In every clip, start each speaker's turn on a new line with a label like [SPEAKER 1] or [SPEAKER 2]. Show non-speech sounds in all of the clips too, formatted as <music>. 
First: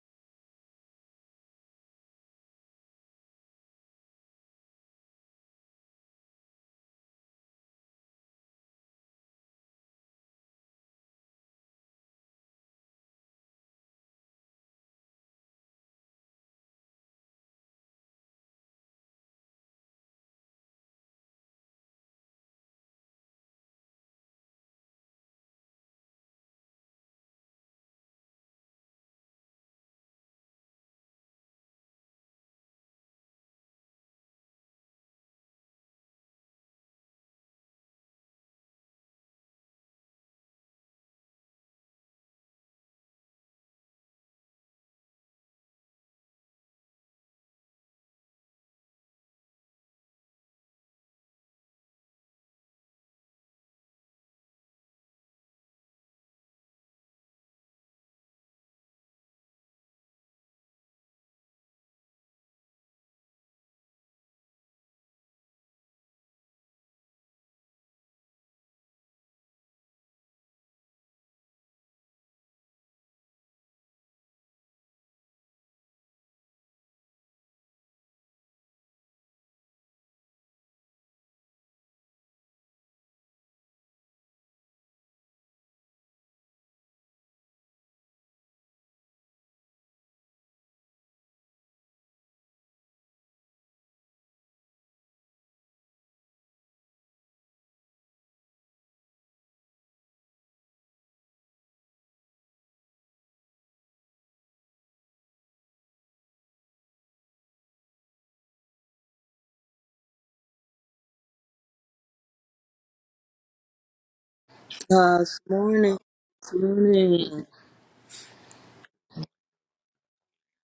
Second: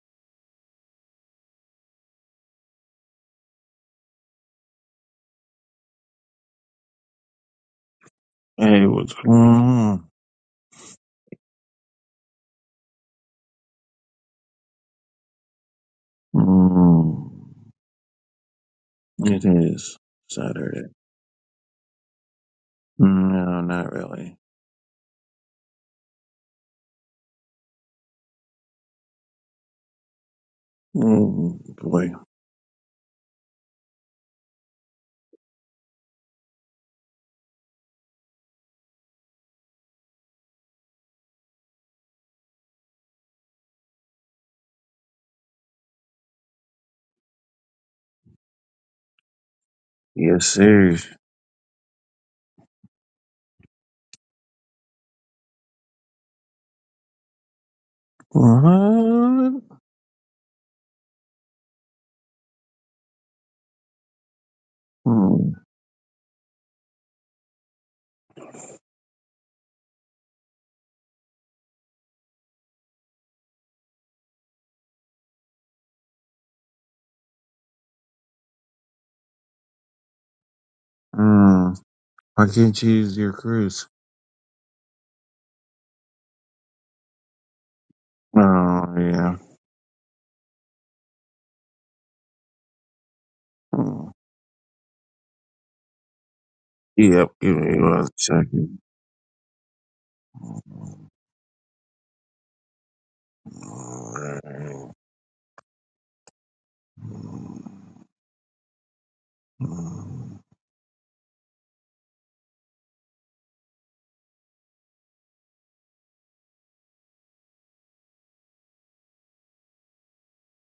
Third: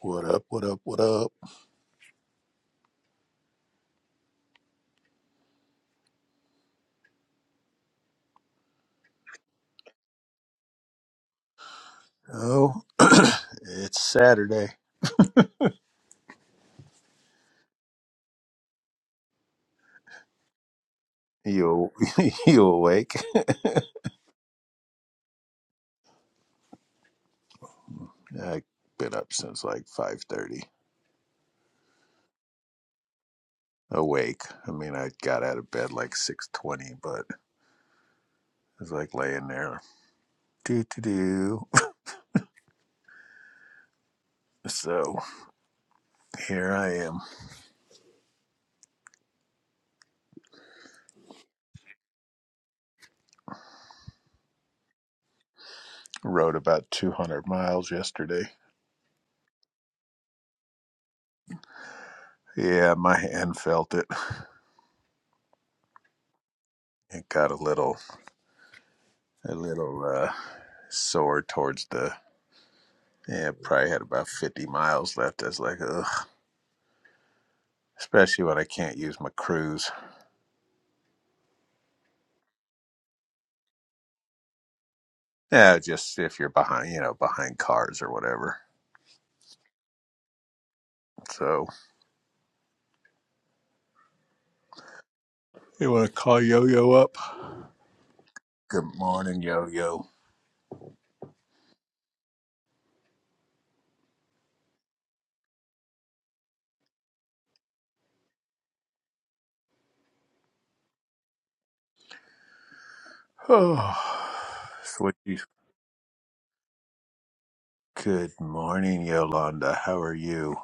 [SPEAKER 1] What up? What up? What up?
[SPEAKER 2] Hey, what's going on?
[SPEAKER 1] Oh, <clears throat> it's Saturday.
[SPEAKER 2] Mm, it is Saturday.
[SPEAKER 1] You <laughs> you awake?
[SPEAKER 2] No, not really.
[SPEAKER 1] <laughs> I've been up since like five thirty.
[SPEAKER 2] Mm, boy.
[SPEAKER 1] Awake. I mean, I got out of bed like six twenty, but I was like laying there. Do do do. <laughs> So here I am.
[SPEAKER 2] Yes, sir.
[SPEAKER 1] Rode about two hundred miles yesterday.
[SPEAKER 2] What?
[SPEAKER 1] Yeah, my hand felt it.
[SPEAKER 2] Mm,
[SPEAKER 1] It got a little a little uh, sore towards the. Yeah, probably had about fifty miles left. I was like, ugh. especially when I can't use my cruise.
[SPEAKER 2] mm. Why can't you use your cruise?
[SPEAKER 1] Yeah, just if you're behind, you know, behind cars or whatever.
[SPEAKER 2] Oh, yeah.
[SPEAKER 1] So
[SPEAKER 2] Mm.
[SPEAKER 1] you want to call Yo Yo up?
[SPEAKER 2] Yep, give me one second.
[SPEAKER 1] Good morning, Yo Yo.
[SPEAKER 2] Mm,
[SPEAKER 1] Oh, <sighs>
[SPEAKER 3] God's
[SPEAKER 1] sweet.
[SPEAKER 3] morning. Good morning.
[SPEAKER 1] Good morning, Yolanda. How are you?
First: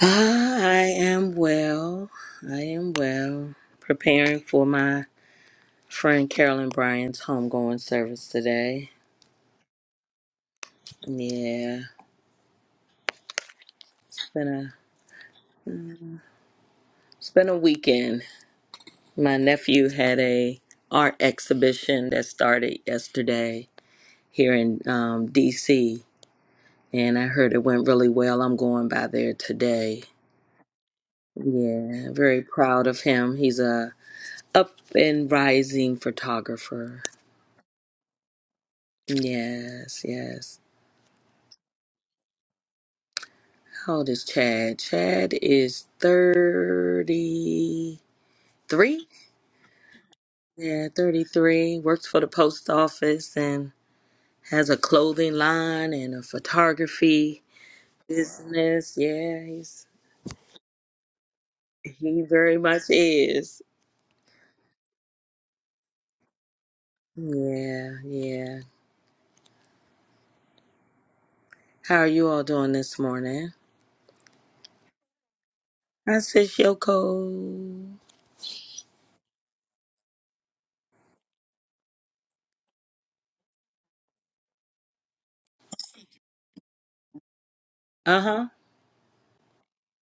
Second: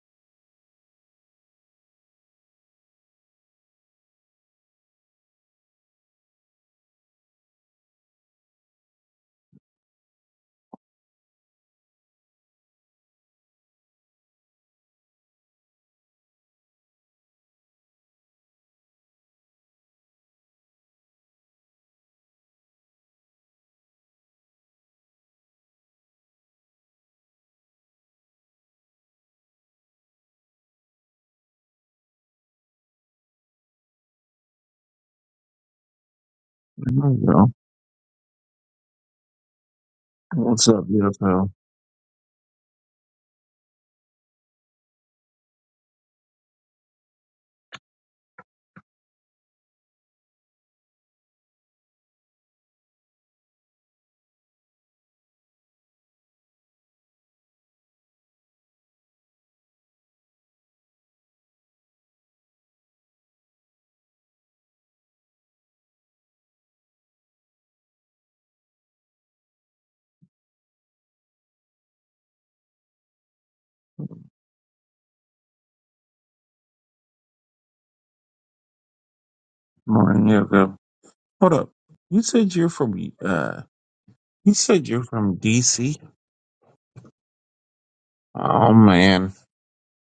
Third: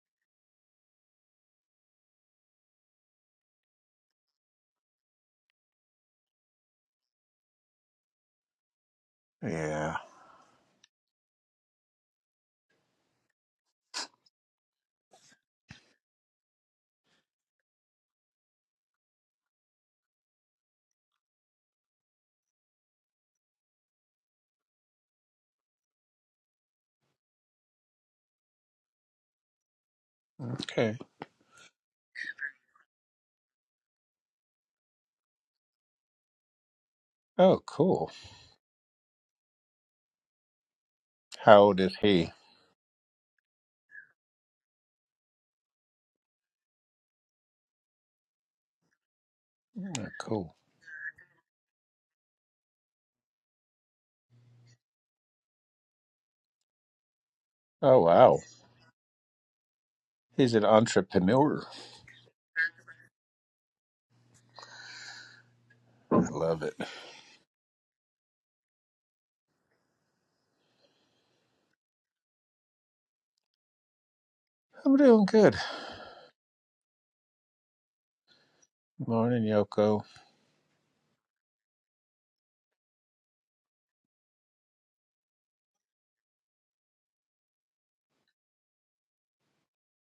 [SPEAKER 3] Ah, I am well. I am well. Preparing for my friend Carolyn Bryan's homegoing service today.
[SPEAKER 1] Yeah.
[SPEAKER 3] Yeah, it's been a it's been a weekend. My nephew had a art exhibition that started yesterday here in um, D.C. and I heard it went really well. I'm going by there today.
[SPEAKER 1] Okay.
[SPEAKER 3] Yeah, very proud of him. He's a up and rising photographer.
[SPEAKER 2] There we go.
[SPEAKER 1] Oh, cool.
[SPEAKER 3] Yes, yes.
[SPEAKER 2] What's up, Yoko?
[SPEAKER 1] How old is he?
[SPEAKER 3] How old is Chad? Chad is 33.
[SPEAKER 1] Mm, Cool.
[SPEAKER 3] Yeah, 33. Works for the post office and has a clothing line and a photography
[SPEAKER 1] Oh, wow.
[SPEAKER 3] business. Yeah, he's
[SPEAKER 1] He's an entrepreneur.
[SPEAKER 3] he very much is.
[SPEAKER 1] I love it.
[SPEAKER 3] Yeah, yeah. How are you all doing this morning?
[SPEAKER 1] I'm doing good.
[SPEAKER 3] I said Yoko.
[SPEAKER 1] Morning, Yoko.
[SPEAKER 2] Morning, Yoko. Hold up. You said you're from, uh, you said you're from DC?
[SPEAKER 3] Uh-huh.
[SPEAKER 2] Oh, man.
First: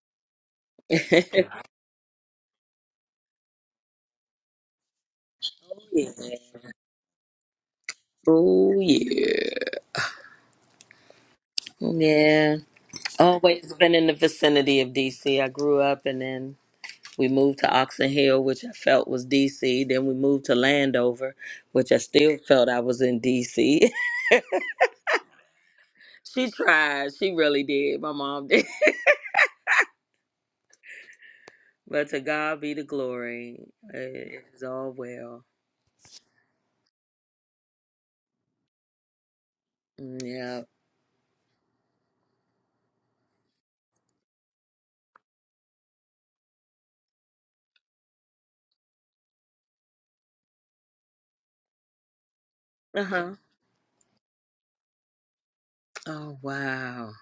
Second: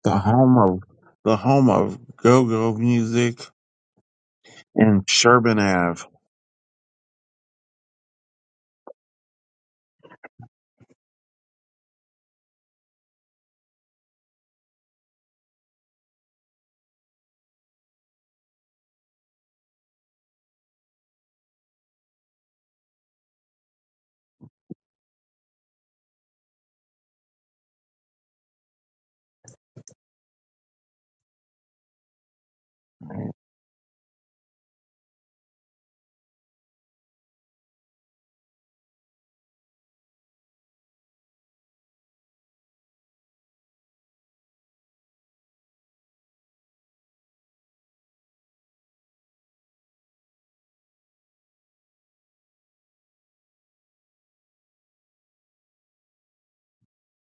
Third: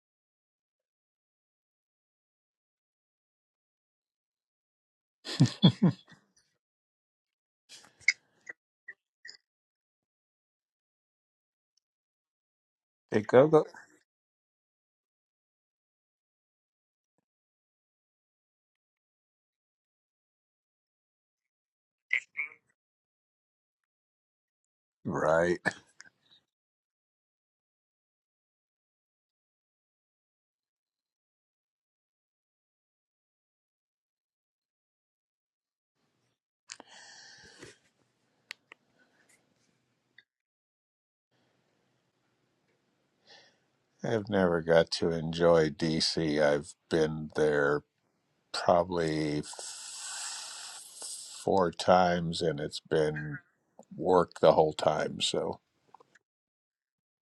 [SPEAKER 2] the home of
[SPEAKER 3] <laughs>
[SPEAKER 2] the
[SPEAKER 3] yeah.
[SPEAKER 2] home of go-go music in Sherbin Ave.
[SPEAKER 3] Oh yeah. Yeah.
[SPEAKER 1] Hey, Gogo.
[SPEAKER 3] Always been in the vicinity of DC. I grew up and then we moved to Oxon Hill, which I felt was DC. Then we moved to Landover, which I still felt I was in DC.
[SPEAKER 1] Right.
[SPEAKER 3] <laughs> she tried. She really did. My mom did. <laughs> But to God be the glory. It is all well. Yeah.
[SPEAKER 1] I've never got to enjoy DC. I've been there probably f- four times and it's
[SPEAKER 3] Uh huh.
[SPEAKER 1] been work the whole time. So,
[SPEAKER 3] Oh, wow.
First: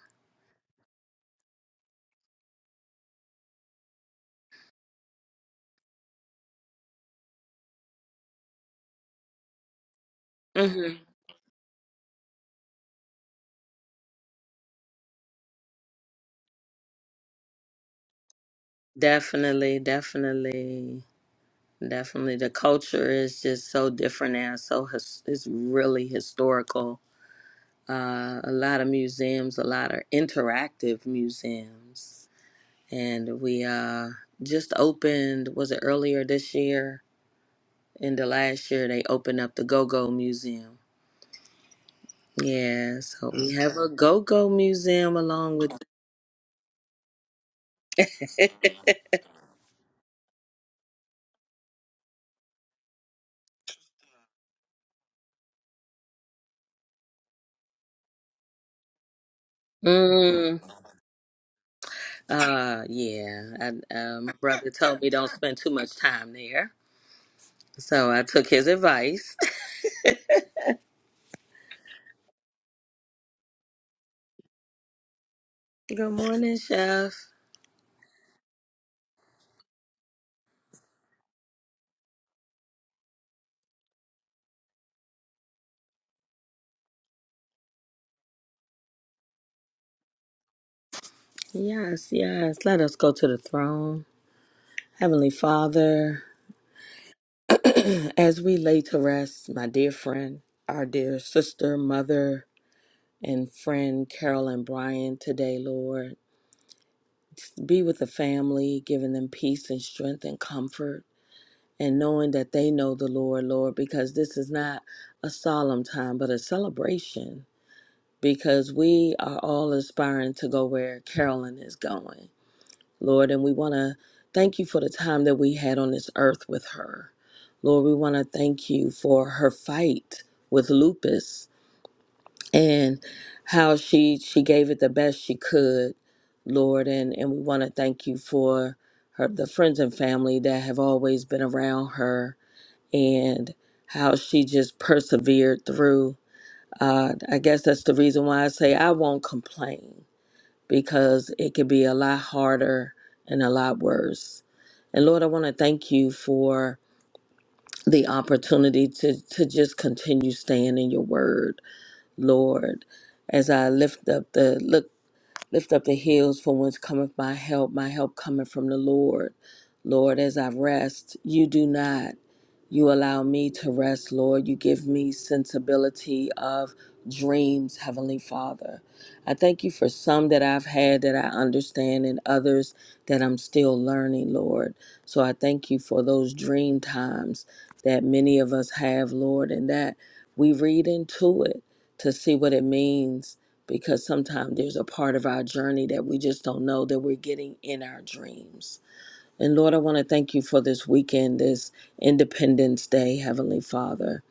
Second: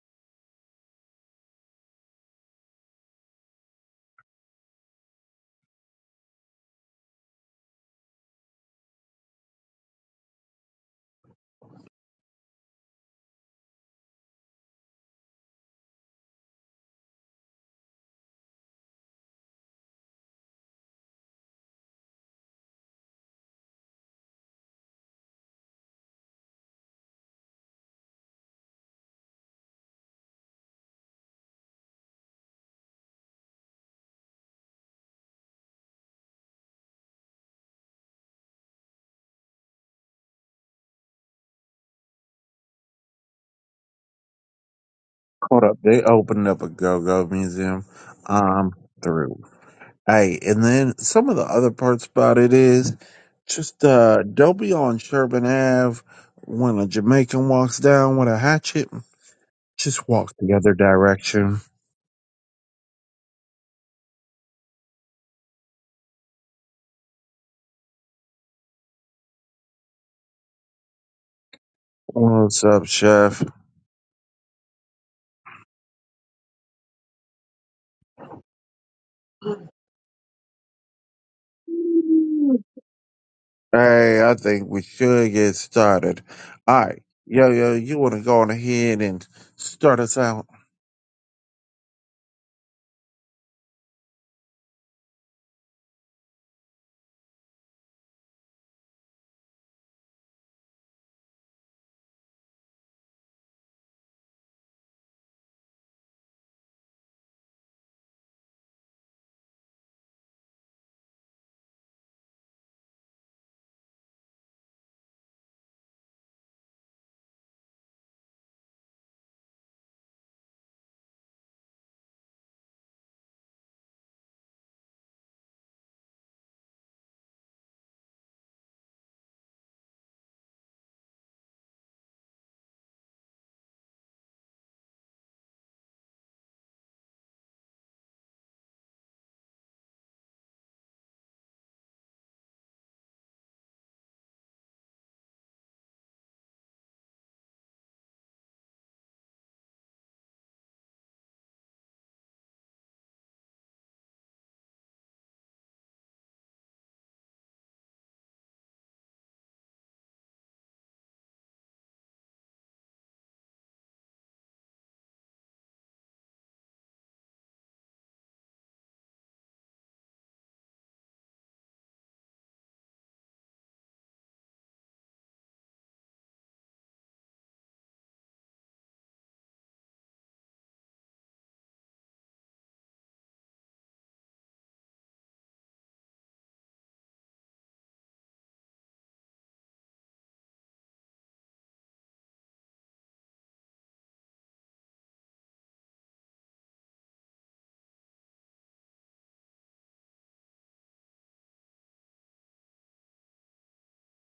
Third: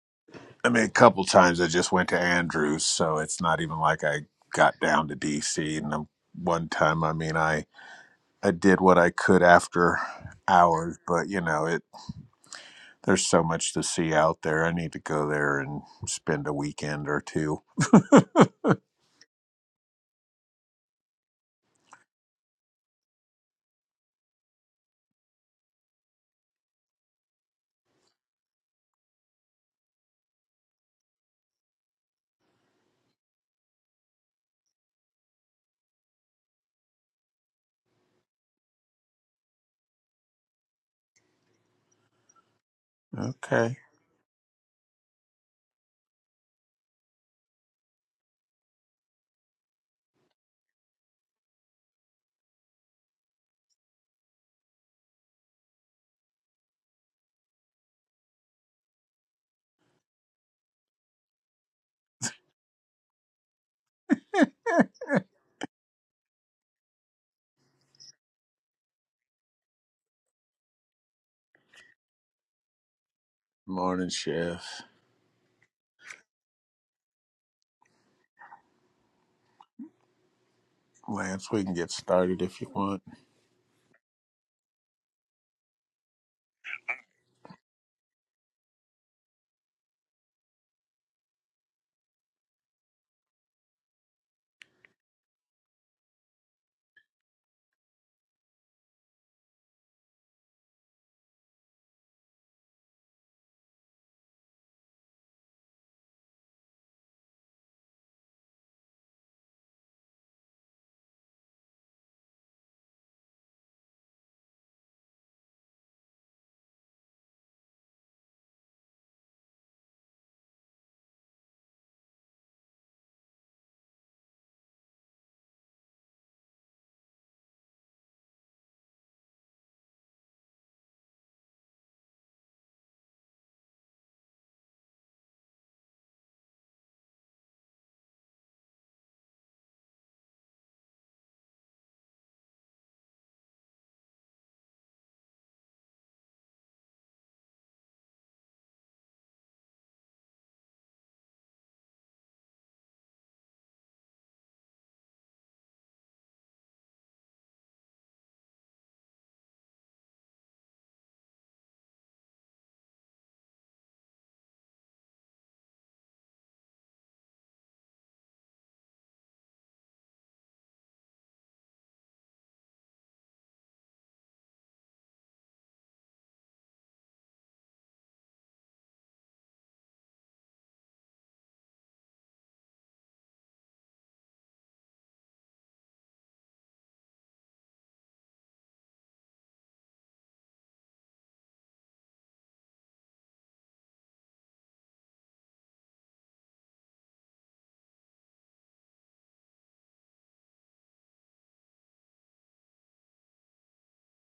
[SPEAKER 1] I mean, a couple times I just went to Andrews, so it's not even like I got down to DC. And um, one time, I mean, I I did what I could after
[SPEAKER 3] hmm
[SPEAKER 1] hours, but you know, it there's so much to see out there. I need to go there and spend a weekend or two.
[SPEAKER 3] Definitely. Definitely. Definitely. The culture is just so different now. So his- it's really historical uh, a lot of museums, a lot of interactive museums. And we uh, just opened, was it earlier this year? In the last year, they opened up the Go Go Museum. Yeah, so we have
[SPEAKER 1] Okay.
[SPEAKER 3] a Go Go Museum along
[SPEAKER 2] Hold
[SPEAKER 3] with.
[SPEAKER 2] up, they opened up a go-go museum. Um,
[SPEAKER 3] <laughs>
[SPEAKER 2] through. Hey, and then some of the other parts about it is just uh, don't be on Sherbin Ave when a Jamaican walks down with a hatchet. Just walk the
[SPEAKER 3] mm,
[SPEAKER 2] other direction.
[SPEAKER 3] uh, yeah, I, uh, my brother told me don't spend too much time there. So I took his advice.
[SPEAKER 2] What's up, Chef?
[SPEAKER 1] Morning, Chef.
[SPEAKER 3] <laughs> Good morning, Chef.
[SPEAKER 1] Lance, we can get started if you want.
[SPEAKER 2] Hey, I think we should get started. All right. Yo, yo, you want to go on ahead and start us out?
[SPEAKER 3] Yes, yes. Let us go to the throne. Heavenly Father, as we lay to rest, my dear friend, our dear sister, mother, and friend Carol and Brian today, Lord, be with the family, giving them peace and strength and comfort, and knowing that they know the Lord, Lord, because this is not a solemn time, but a celebration, because we are all aspiring to go where Carolyn is going. Lord, and we want to thank you for the time that we had on this earth with her. Lord, we want to thank you for her fight with lupus and how she she gave it the best she could, Lord, and and we want to thank you for her the friends and family that have always been around her and how she just persevered through. Uh, I guess that's the reason why I say I won't complain because it could be a lot harder and a lot worse. And Lord, I want to thank you for the opportunity to, to just continue staying in your word, Lord. As I lift up the look. Lift up the hills for whence cometh my help. My help cometh from the Lord. Lord, as I rest, you do not. You allow me to rest, Lord. You give me sensibility of dreams, Heavenly Father. I thank you for some that I've had that I understand and others that I'm still learning, Lord. So I thank you for those dream times that many of us have, Lord, and that we read into it to see what it means because sometimes there's a part of our journey that we just don't know that we're getting in our dreams. And Lord, I want to thank you for this weekend, this Independence Day, Heavenly Father,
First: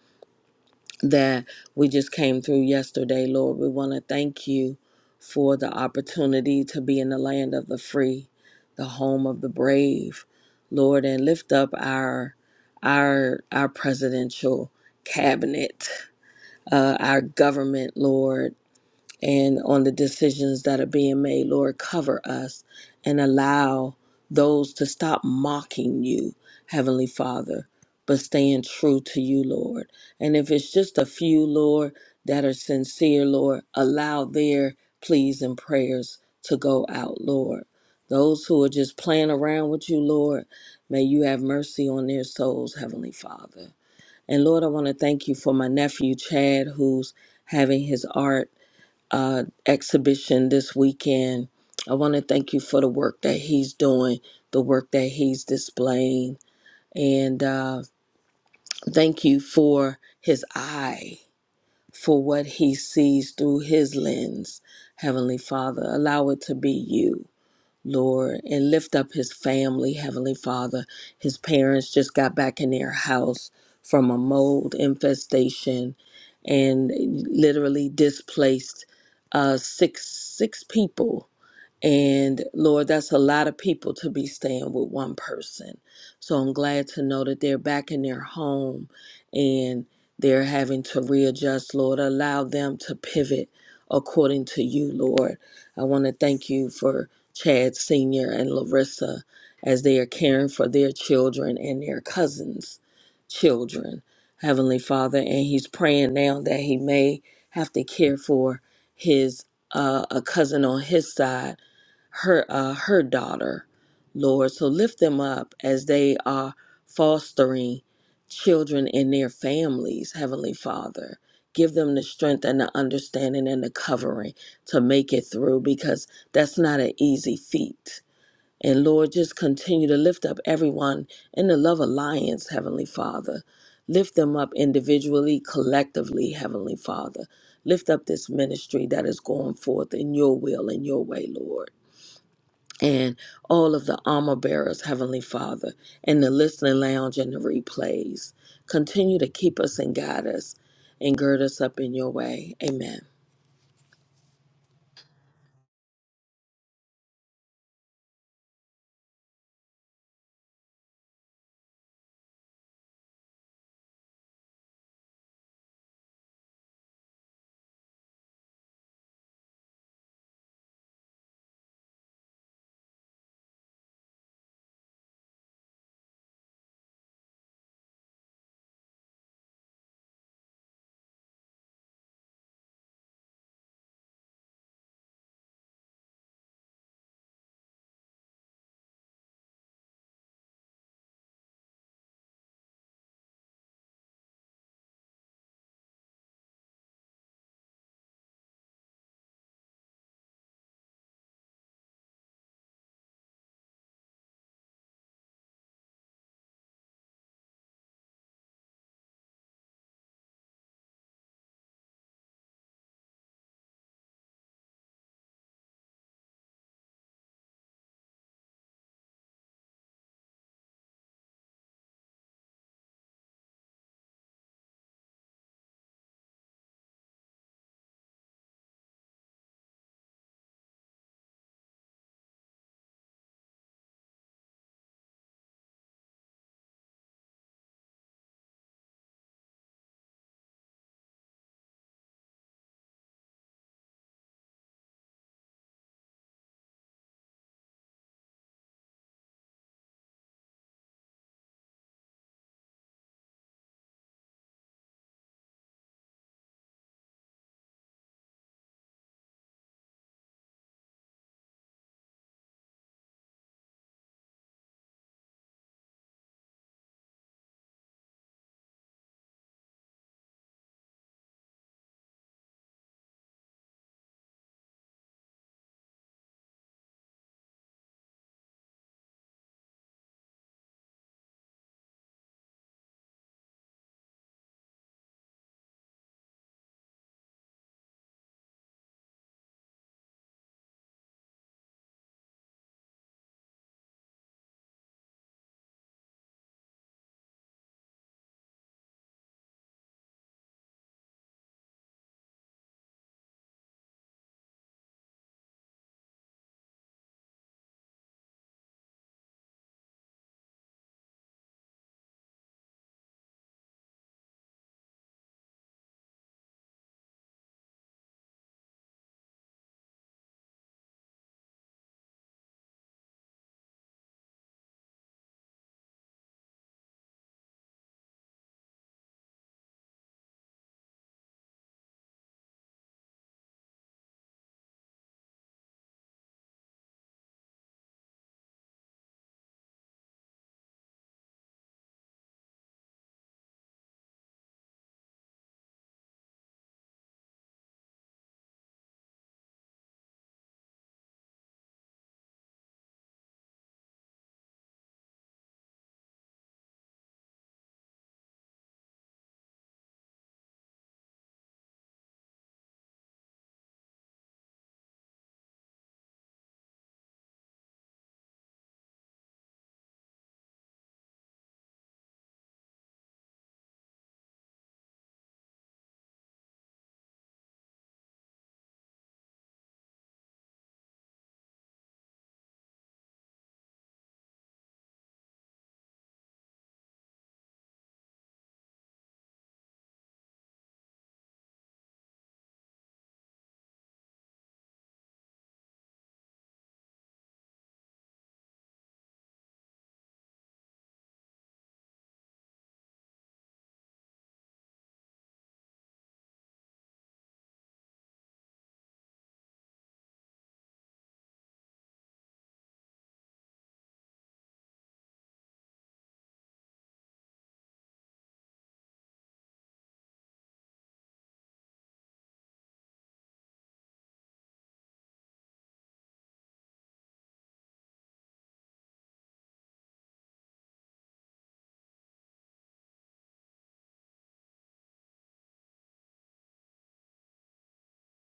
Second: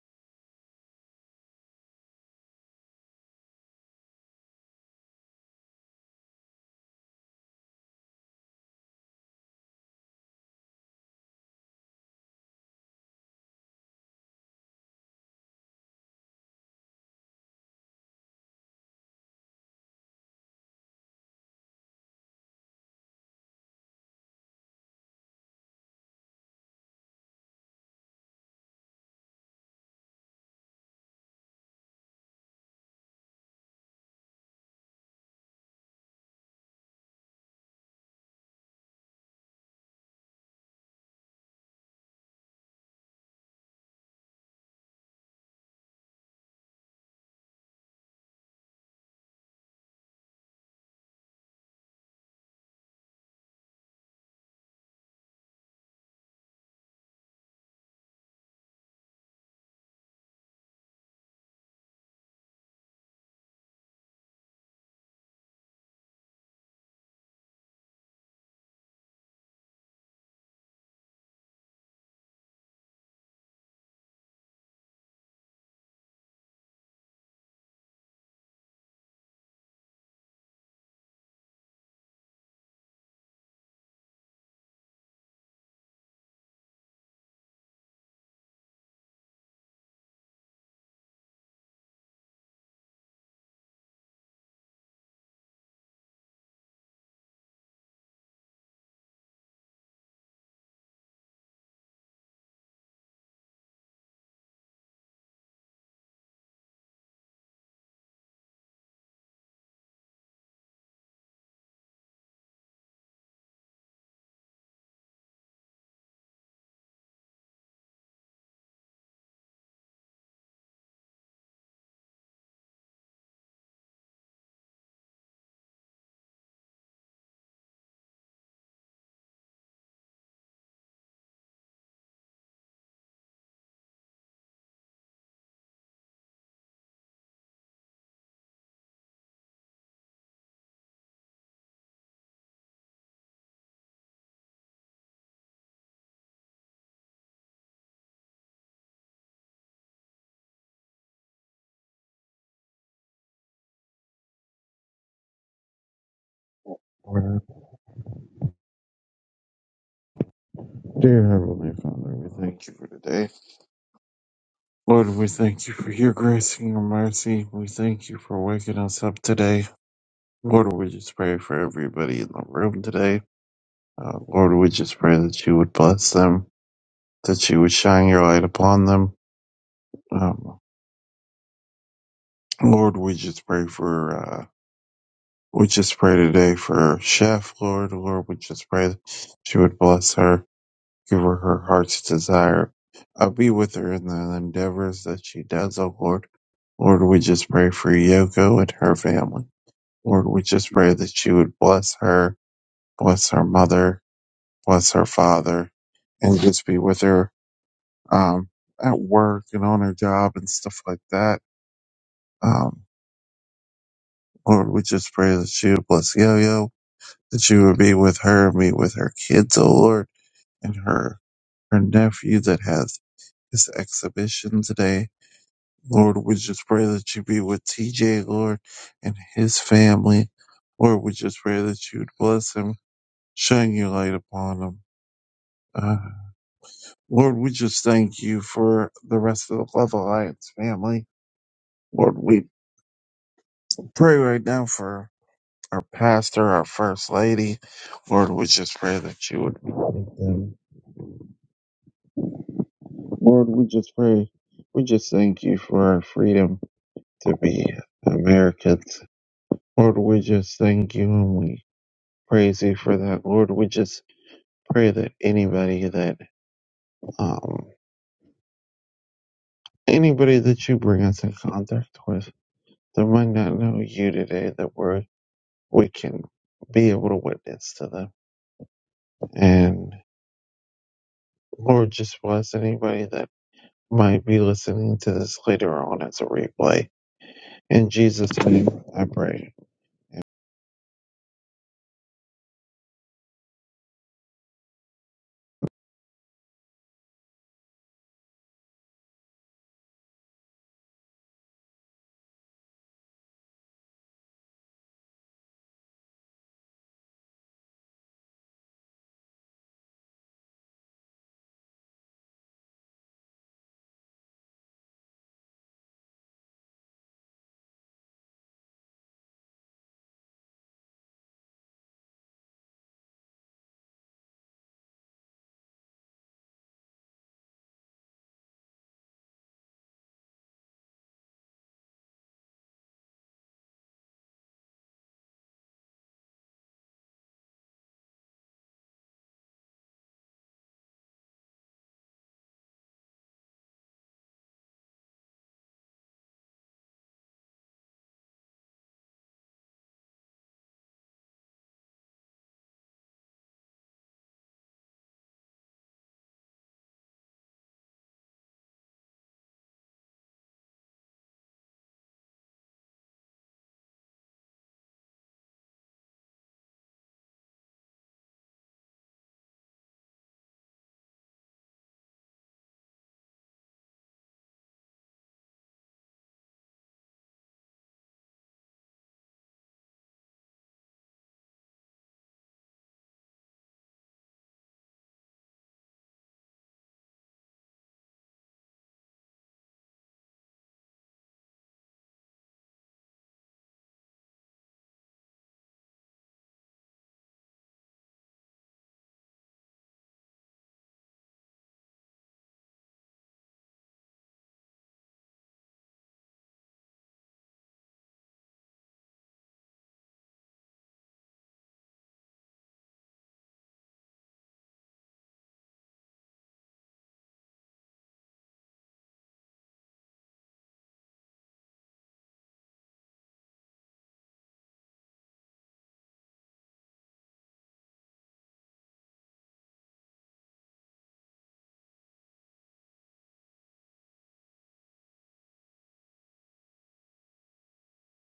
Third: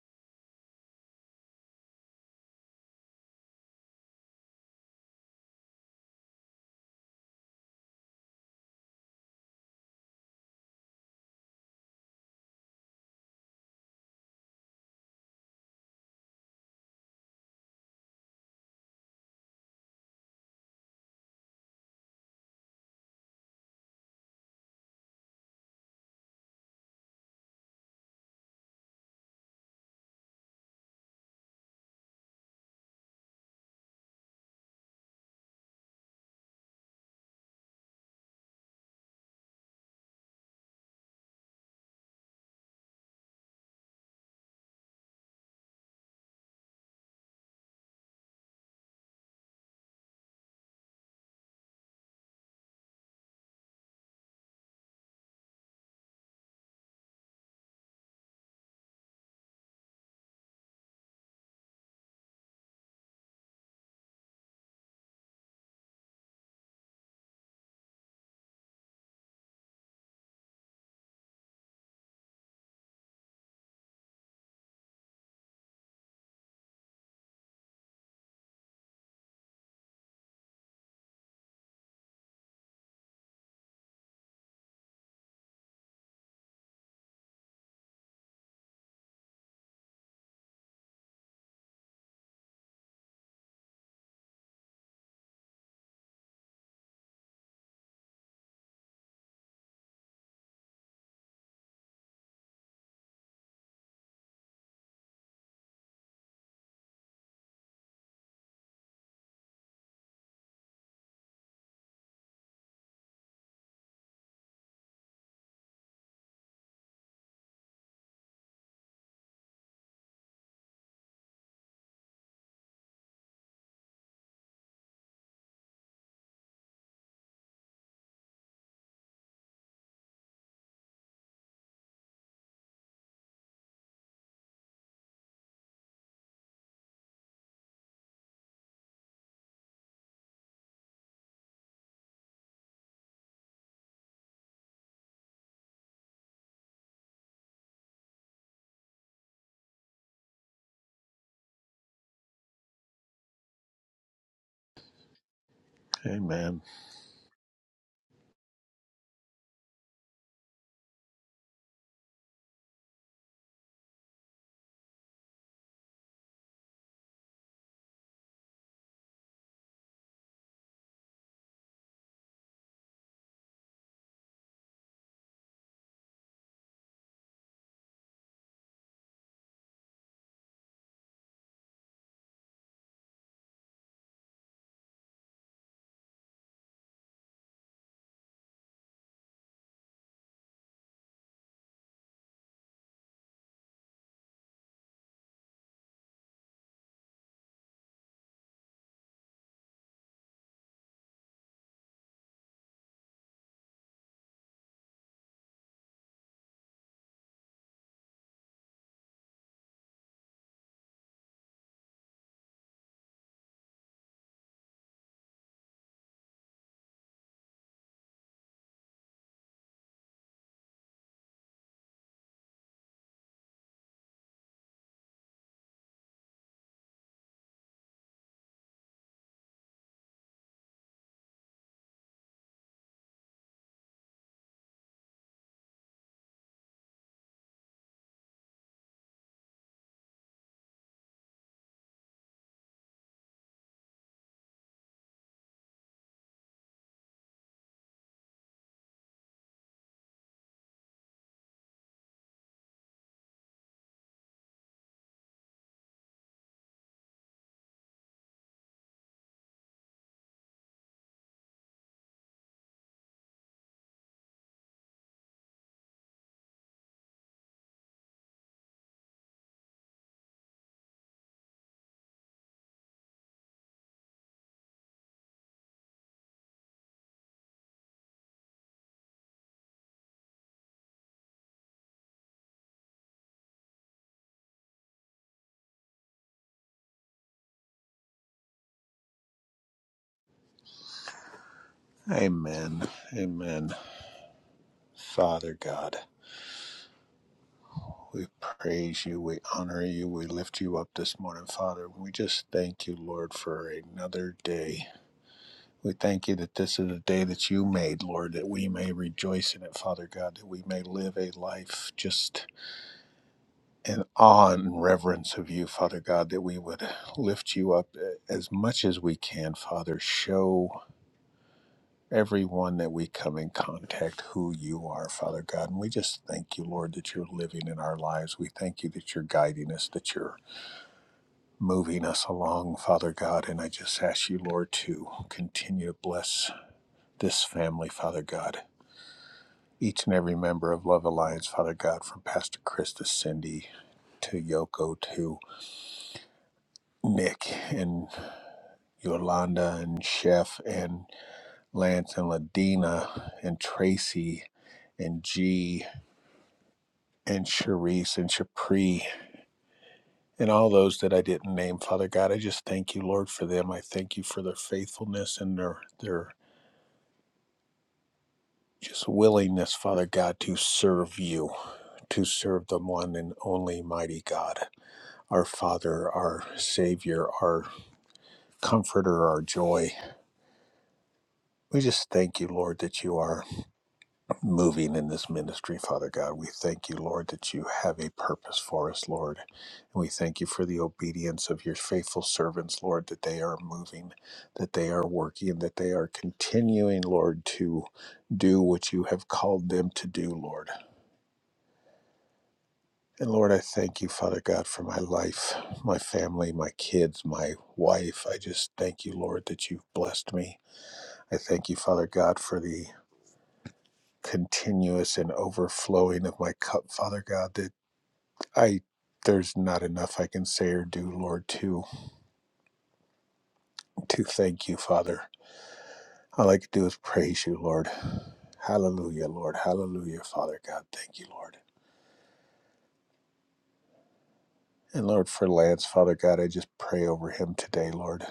[SPEAKER 3] that we just came through yesterday, Lord. We want to thank you for the opportunity to be in the land of the free, the home of the brave, Lord, and lift up our our our presidential cabinet, uh, our government, Lord and on the decisions that are being made. Lord, cover us and allow those to stop mocking you, Heavenly Father, but staying true to you, Lord. And if it's just a few, Lord, that are sincere, Lord, allow their pleas and prayers to go out, Lord. Those who are just playing around with you, Lord, may you have mercy on their souls, Heavenly Father. And Lord, I want to thank you for my nephew, Chad, who's having his art uh, exhibition this weekend. I want to thank you for the work that he's doing, the work that he's displaying, and uh, thank you for his eye, for what he sees through his lens. Heavenly Father, allow it to be you Lord, and lift up his family, Heavenly Father. His parents just got back in their house from a mold infestation and literally displaced uh, six six people and Lord, that's a lot of people to be staying with one person. So I'm glad to know that they're back in their home and they're having to readjust, Lord. Allow them to pivot according to you, Lord. I want to thank you for Chad Sr. and Larissa as they are caring for their children and their cousins' children, Heavenly Father. And he's praying now that he may have to care for his uh, a cousin on his side her uh, her daughter, Lord. So lift them up as they are fostering children in their families, Heavenly Father. Give them the strength and the understanding and the covering to make it through because that's not an easy feat. And Lord, just continue to lift up everyone in the Love Alliance, Heavenly Father. Lift them up individually, collectively, Heavenly Father. Lift up this ministry that is going forth in your will and your way, Lord and all of the armor bearers, Heavenly Father, and the listening lounge and the replays. Continue to keep us and guide us and gird us up in your way. Amen.
[SPEAKER 1] Amen.
[SPEAKER 2] Well, Dear Heavenly Father, we thank you for today. Lord, we thank you for your grace and your mercy. We thank you for waking us up today. Lord, we just pray for everybody in the room today. Uh, Lord, we just pray that you would bless them, that you would shine your light upon them. Um, Lord, we just pray for uh, We just pray today for Chef, Lord. Lord, we just pray that you would bless her, give her her heart's desire. I'll be with her in the endeavors that she does, oh Lord. Lord, we just pray for Yoko and her family. Lord, we just pray that you would bless her, bless her mother, bless her father, and just be with her um, at work and on her job and stuff like that. Um, Lord, we just pray that you would bless Yo-Yo that you would be with her, and be with her kids, O Lord, and her her nephew that has this exhibition today. Lord, we just pray that you be with TJ, Lord, and his family. Lord, we just pray that you would bless him, shine your light upon him. Uh, Lord, we just thank you for the rest of the Love Alliance family. Lord, we pray right now for our pastor, our first lady. Lord, we just pray that you would be with them Lord, we just pray. We just thank you for our freedom to be Americans. Lord, we just thank you and we praise you for that. Lord, we just pray that anybody that, um, anybody that you bring us in contact with that might not know you today, that we're, we can be able to witness to them. And Lord, just bless anybody that might be listening to this later on as a replay. In Jesus' name, I pray.
[SPEAKER 1] Amen. Amen. Father God, we praise you, we honor you, we lift you up this morning, Father. We just thank you, Lord, for another day. We thank you that this is a day that you made, Lord, that we may rejoice in it, Father God, that we may live a life just in awe and reverence of you, Father God, that we would lift you up as much as we can, Father. Show everyone that we come in contact who you are, Father God. And we just thank you, Lord, that you're living in our lives. We thank you that you're guiding us, that you're moving us along, Father God. And I just ask you, Lord, to continue to bless this family, Father God. Each and every member of Love Alliance, Father God, from Pastor Chris to Cindy to Yoko to Nick and Yolanda and Chef and Lance and Ladina and Tracy and G and Charisse and Chapri and all those that I didn't name, Father God, I just thank you, Lord, for them. I thank you for their faithfulness and their their just willingness, Father God, to serve you, to serve the one and only mighty God, our Father, our Savior, our Comforter, our joy. We just thank you, Lord, that you are. moving in this ministry, Father God. We thank you, Lord, that you have a purpose for us, Lord. And we thank you for the obedience of your faithful servants, Lord, that they are moving, that they are working, that they are continuing, Lord, to do what you have called them to do, Lord. And Lord, I thank you, Father God, for my life, my family, my kids, my wife. I just thank you, Lord, that you've blessed me. I thank you, Father God, for the continuous and overflowing of my cup, Father God. I there's not enough I can say or do, Lord, to to thank you, Father. All I can do is praise you, Lord. Hallelujah, Lord. Hallelujah, Father God. Thank you, Lord. And Lord, for Lance, Father God, I just pray over him today, Lord.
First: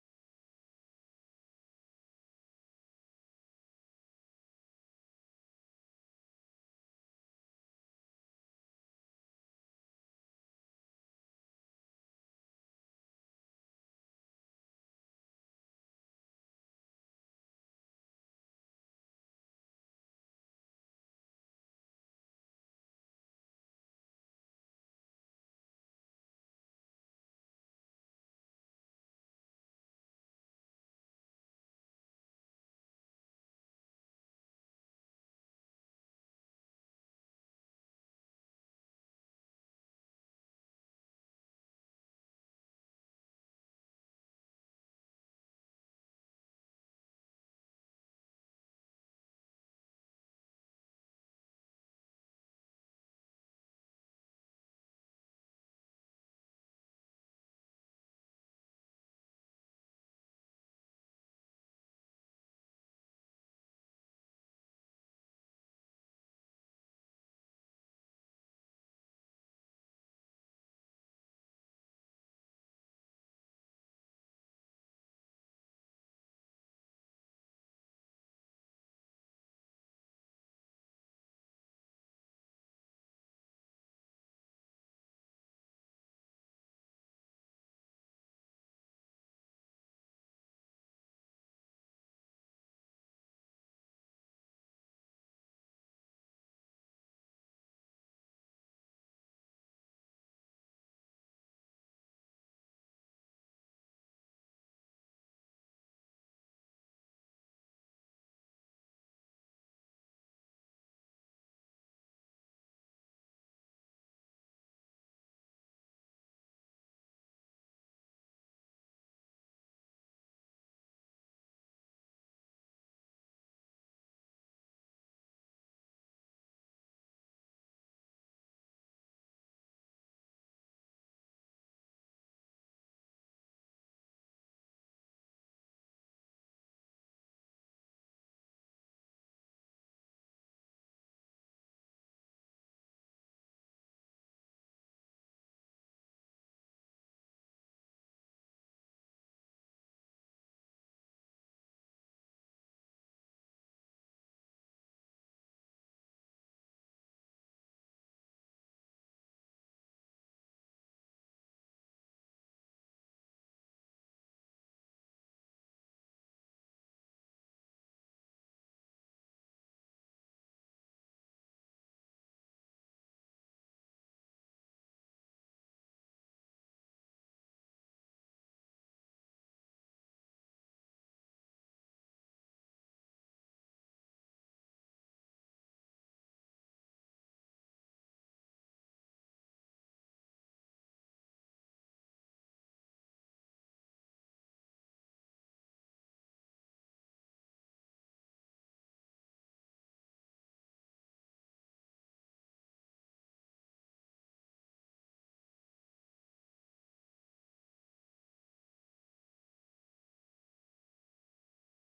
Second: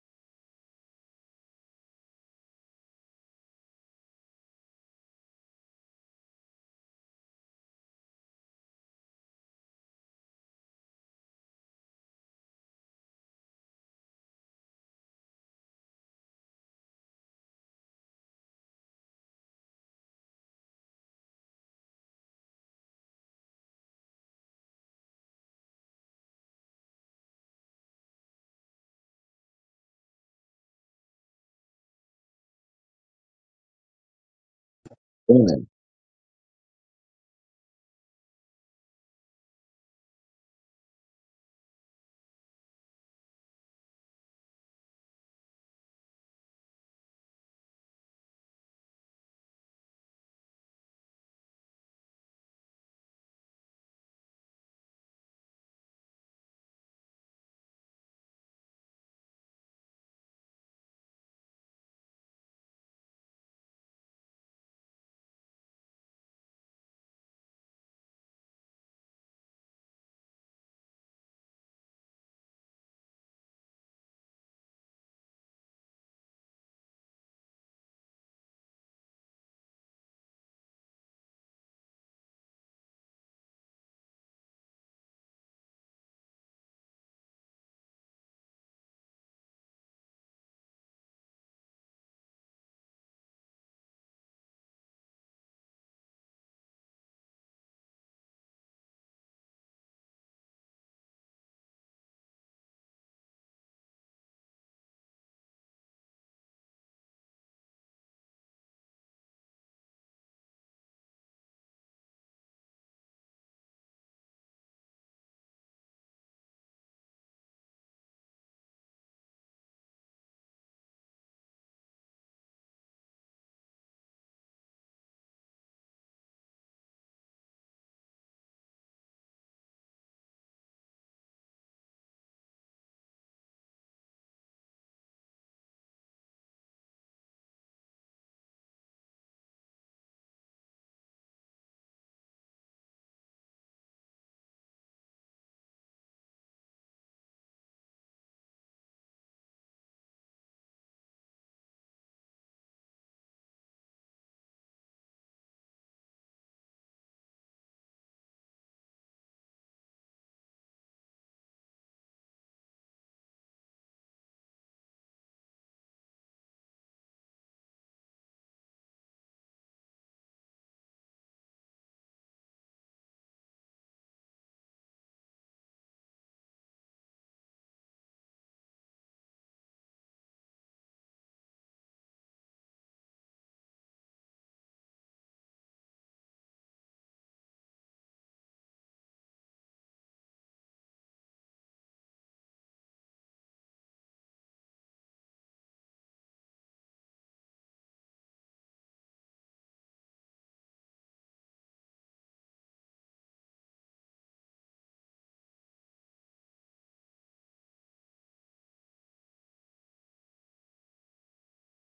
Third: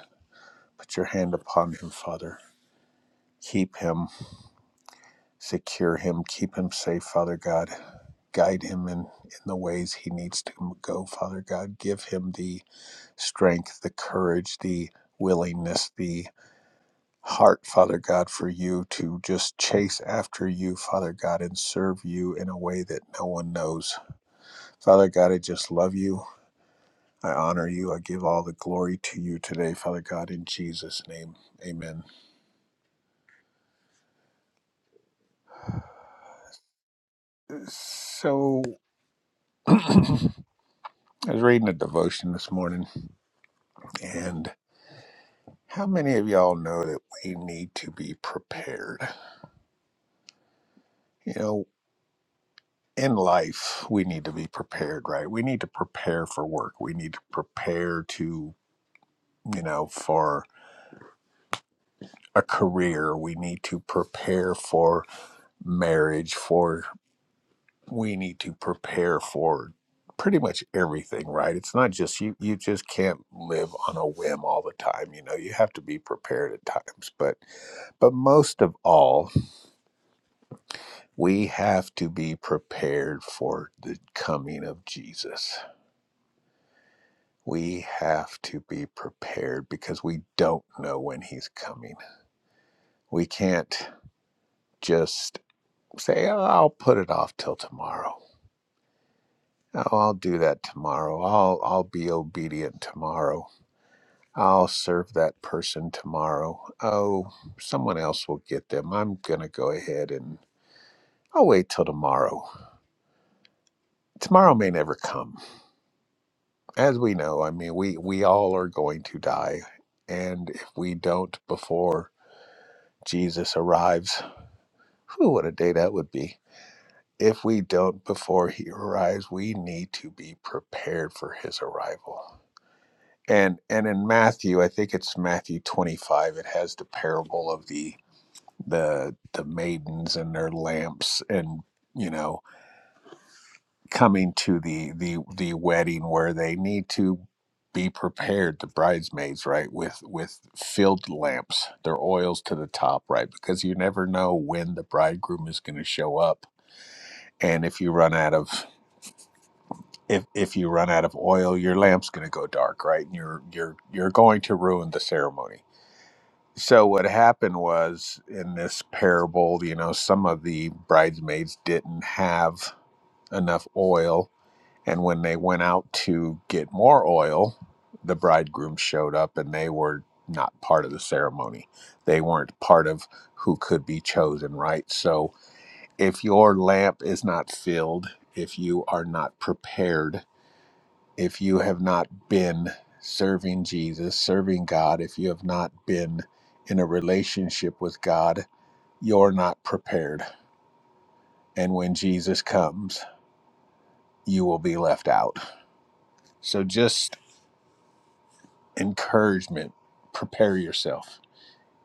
[SPEAKER 1] Put your hand upon him, Father. Keep him, secure him, keep him safe, Father God. Guide him in, in the ways he needs to go, Father God. Give him the strength, the courage, the willingness, the heart, Father God, for you to just chase after you, Father God, and serve you in a way that no one knows. Father God, I just love you. I honor you. I give all the glory to you today, Father God, in Jesus' name. Amen. So I was reading a devotion this morning, and how many of y'all know that we need to be prepared? You know, in life, we need to be prepared, right? We need to prepare for work. We need to prepare to, you know, for a career. We need to prepare for marriage, for we need to prepare for pretty much everything, right? It's not just you you just can't live on a whim all the time, you know. You have to be prepared at times, but but most of all, we have to be prepared for the coming of Jesus. We have to be prepared because we don't know when he's coming. We can't just say, oh, I'll put it off till tomorrow Oh, I'll do that tomorrow. I'll I'll be obedient tomorrow. I'll serve that person tomorrow. Oh, someone else will get them. I'm gonna go ahead and I'll wait till tomorrow. Tomorrow may never come. As we know, I mean we, we all are going to die. And if we don't before Jesus arrives, whew, what a day that would be. If we don't before he arrives, we need to be prepared for his arrival. and and in Matthew, I think it's Matthew 25. It has the parable of the the the maidens and their lamps, and you know, coming to the the the wedding where they need to be prepared. The bridesmaids, right, with with filled lamps, their oils to the top, right, because you never know when the bridegroom is going to show up, and if you run out of if, if you run out of oil, your lamp's going to go dark, right? And you're you're you're going to ruin the ceremony So what happened was in this parable, you know, some of the bridesmaids didn't have enough oil, and when they went out to get more oil, the bridegroom showed up and they were not part of the ceremony. They weren't part of who could be chosen, right? So if your lamp is not filled, if you are not prepared if you have not been serving Jesus, serving God, if you have not been in a relationship with God, you're not prepared. And when Jesus comes, you will be left out. So just encouragement, prepare yourself.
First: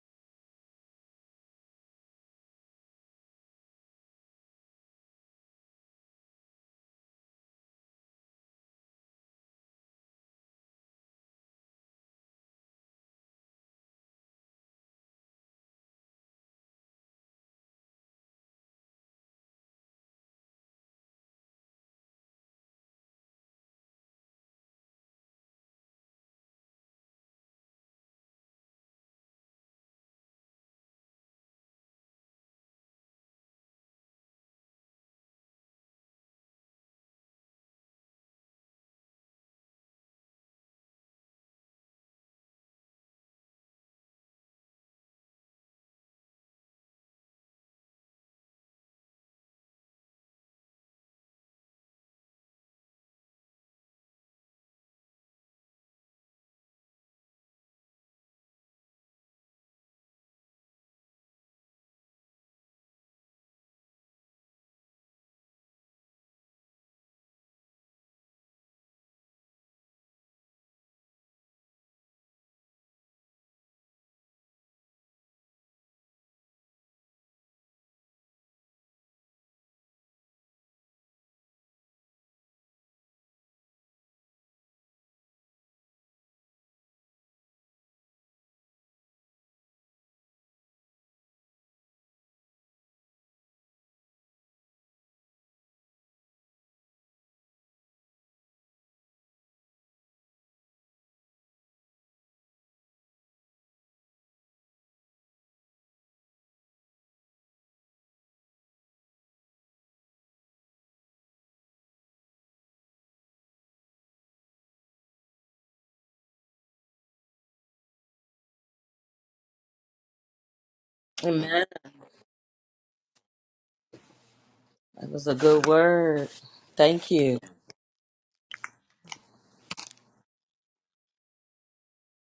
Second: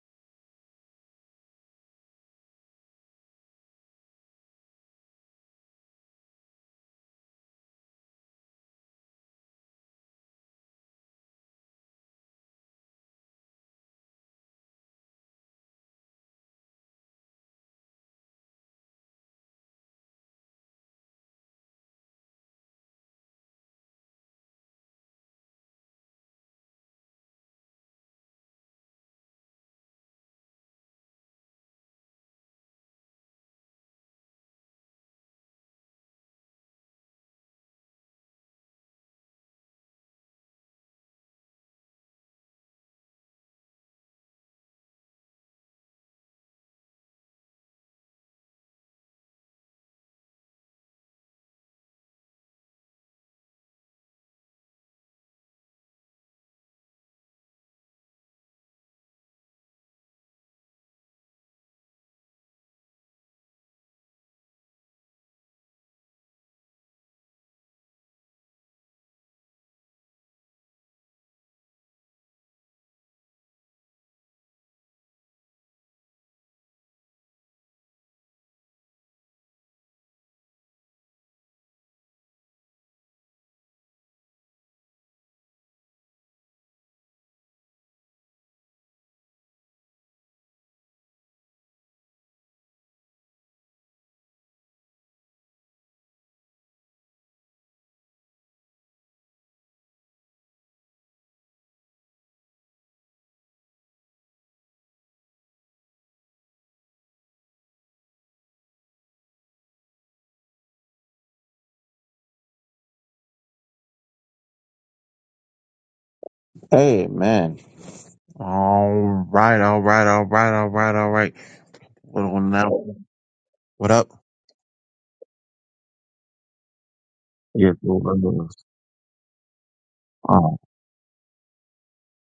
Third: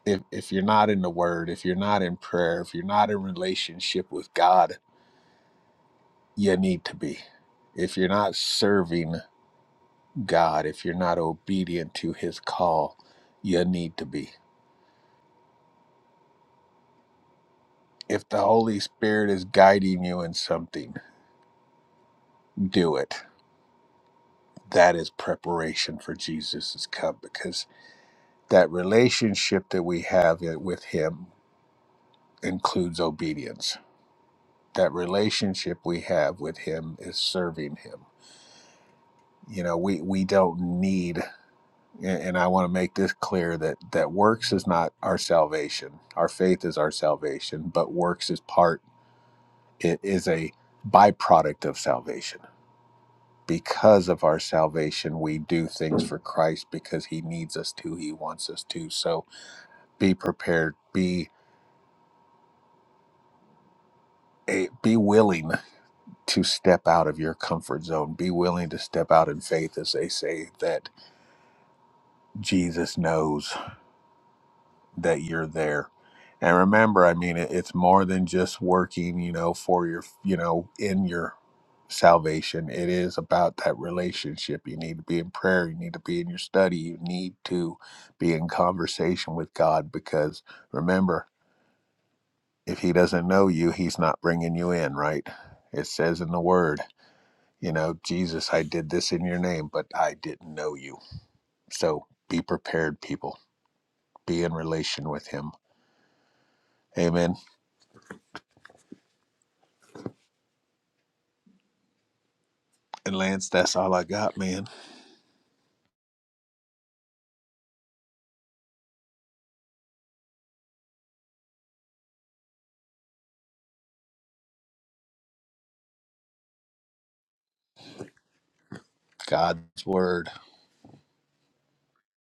[SPEAKER 1] If, if you're not in the word, if you're not in prayer, if you're not in relationship with God, you need to be. If you're not serving God, if you're not obedient to his call, you need to be If the Holy Spirit is guiding you in something, do it. That is preparation for Jesus' come because that relationship that we have eh, with Him includes obedience. That relationship we have with Him is serving Him. You know, we, we don't need, and and I want to make this clear that, that works is not our salvation. Our faith is our salvation, but works is part, it is a byproduct of salvation because of our salvation, we do things for Christ because He needs us to. He wants us to. So be prepared. Be a, be willing to step out of your comfort zone. Be willing to step out in faith, as they say that Jesus knows. that you're there. And remember, I mean, it, it's more than just working, you know, for your, you know, in your salvation. It is about that relationship. You need to be in prayer. You need to be in your study. You need to be in conversation with God because remember, if He doesn't know you, He's not bringing you in, right? It says in the Word, you know, Jesus, I did this in your name, but I didn't know you. So be prepared, people. Be in relation with Him. Amen. And Lance, that's all I got, man.
[SPEAKER 2] Amen. All right, all right, all right, all right, all right.
[SPEAKER 3] Amen.
[SPEAKER 2] What on now? What up?
[SPEAKER 3] That was a good word. Thank you.
[SPEAKER 2] Yes, Lord.
[SPEAKER 1] God's word.
[SPEAKER 2] Oh,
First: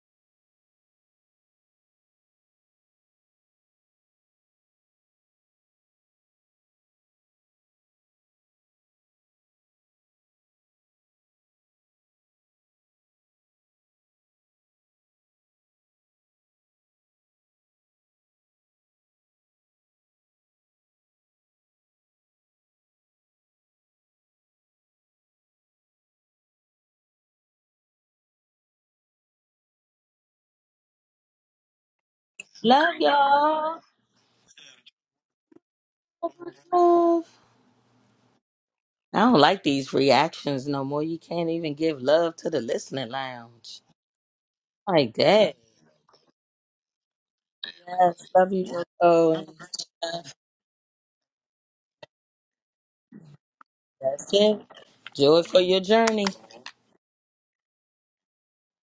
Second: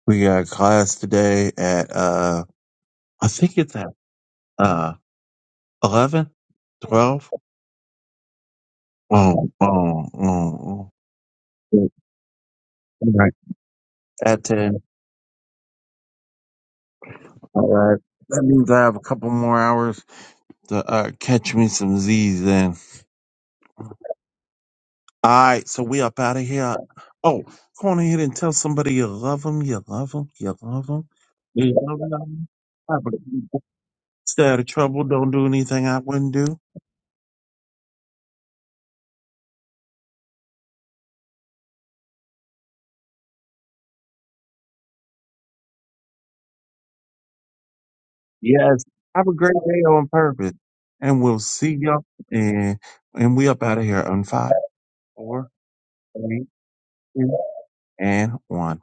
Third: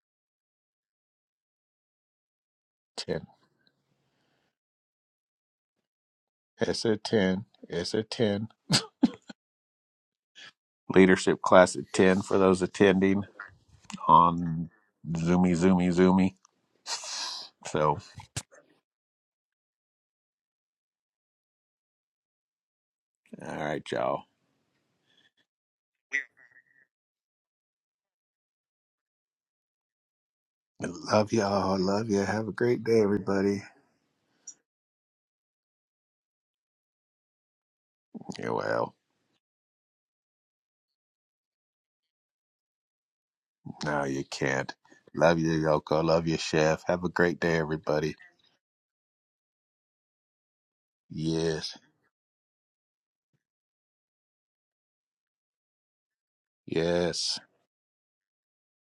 [SPEAKER 2] we got class today at uh,
[SPEAKER 1] 10.
[SPEAKER 2] I think it's at uh, 11,
[SPEAKER 1] It's a
[SPEAKER 2] 12.
[SPEAKER 1] 10. It's a 10.
[SPEAKER 2] Oh, oh, oh, oh.
[SPEAKER 1] Leadership class at 10 for those attending
[SPEAKER 2] right, at
[SPEAKER 1] on
[SPEAKER 2] 10.
[SPEAKER 1] Zoomy, Zoomy, Zoomy.
[SPEAKER 2] All
[SPEAKER 1] So,
[SPEAKER 2] right. That means I have a couple more hours to uh, catch me some Z's then.
[SPEAKER 1] all right, y'all.
[SPEAKER 2] All right, so we up out of here. Oh, go on ahead and tell somebody you love them, you love them, you love them,
[SPEAKER 1] Love
[SPEAKER 2] you
[SPEAKER 1] y'all.
[SPEAKER 2] love
[SPEAKER 1] Love you.
[SPEAKER 2] them.
[SPEAKER 1] Have a great
[SPEAKER 3] Love
[SPEAKER 1] day,
[SPEAKER 2] Have a-
[SPEAKER 1] everybody.
[SPEAKER 3] y'all.
[SPEAKER 2] Stay out of trouble. Don't do anything I
[SPEAKER 3] So
[SPEAKER 2] wouldn't
[SPEAKER 3] much
[SPEAKER 2] do.
[SPEAKER 3] Love.
[SPEAKER 1] Yeah, well,
[SPEAKER 3] I don't like these reactions no more. You can't even give love to the listening lounge.
[SPEAKER 1] no, you can't.
[SPEAKER 3] Like
[SPEAKER 1] Love you,
[SPEAKER 3] that.
[SPEAKER 1] Yoko. Love you, Chef. Have a great day, everybody.
[SPEAKER 3] Yes, love you.
[SPEAKER 2] Yes. Have a
[SPEAKER 3] Oh,
[SPEAKER 2] great day on purpose. And we'll see
[SPEAKER 1] Yes.
[SPEAKER 2] y'all. And, and we up out of here on
[SPEAKER 3] that's
[SPEAKER 2] five,
[SPEAKER 3] it. Joy
[SPEAKER 2] four,
[SPEAKER 3] for your journey.
[SPEAKER 2] three, two,
[SPEAKER 1] Yes.
[SPEAKER 2] and one.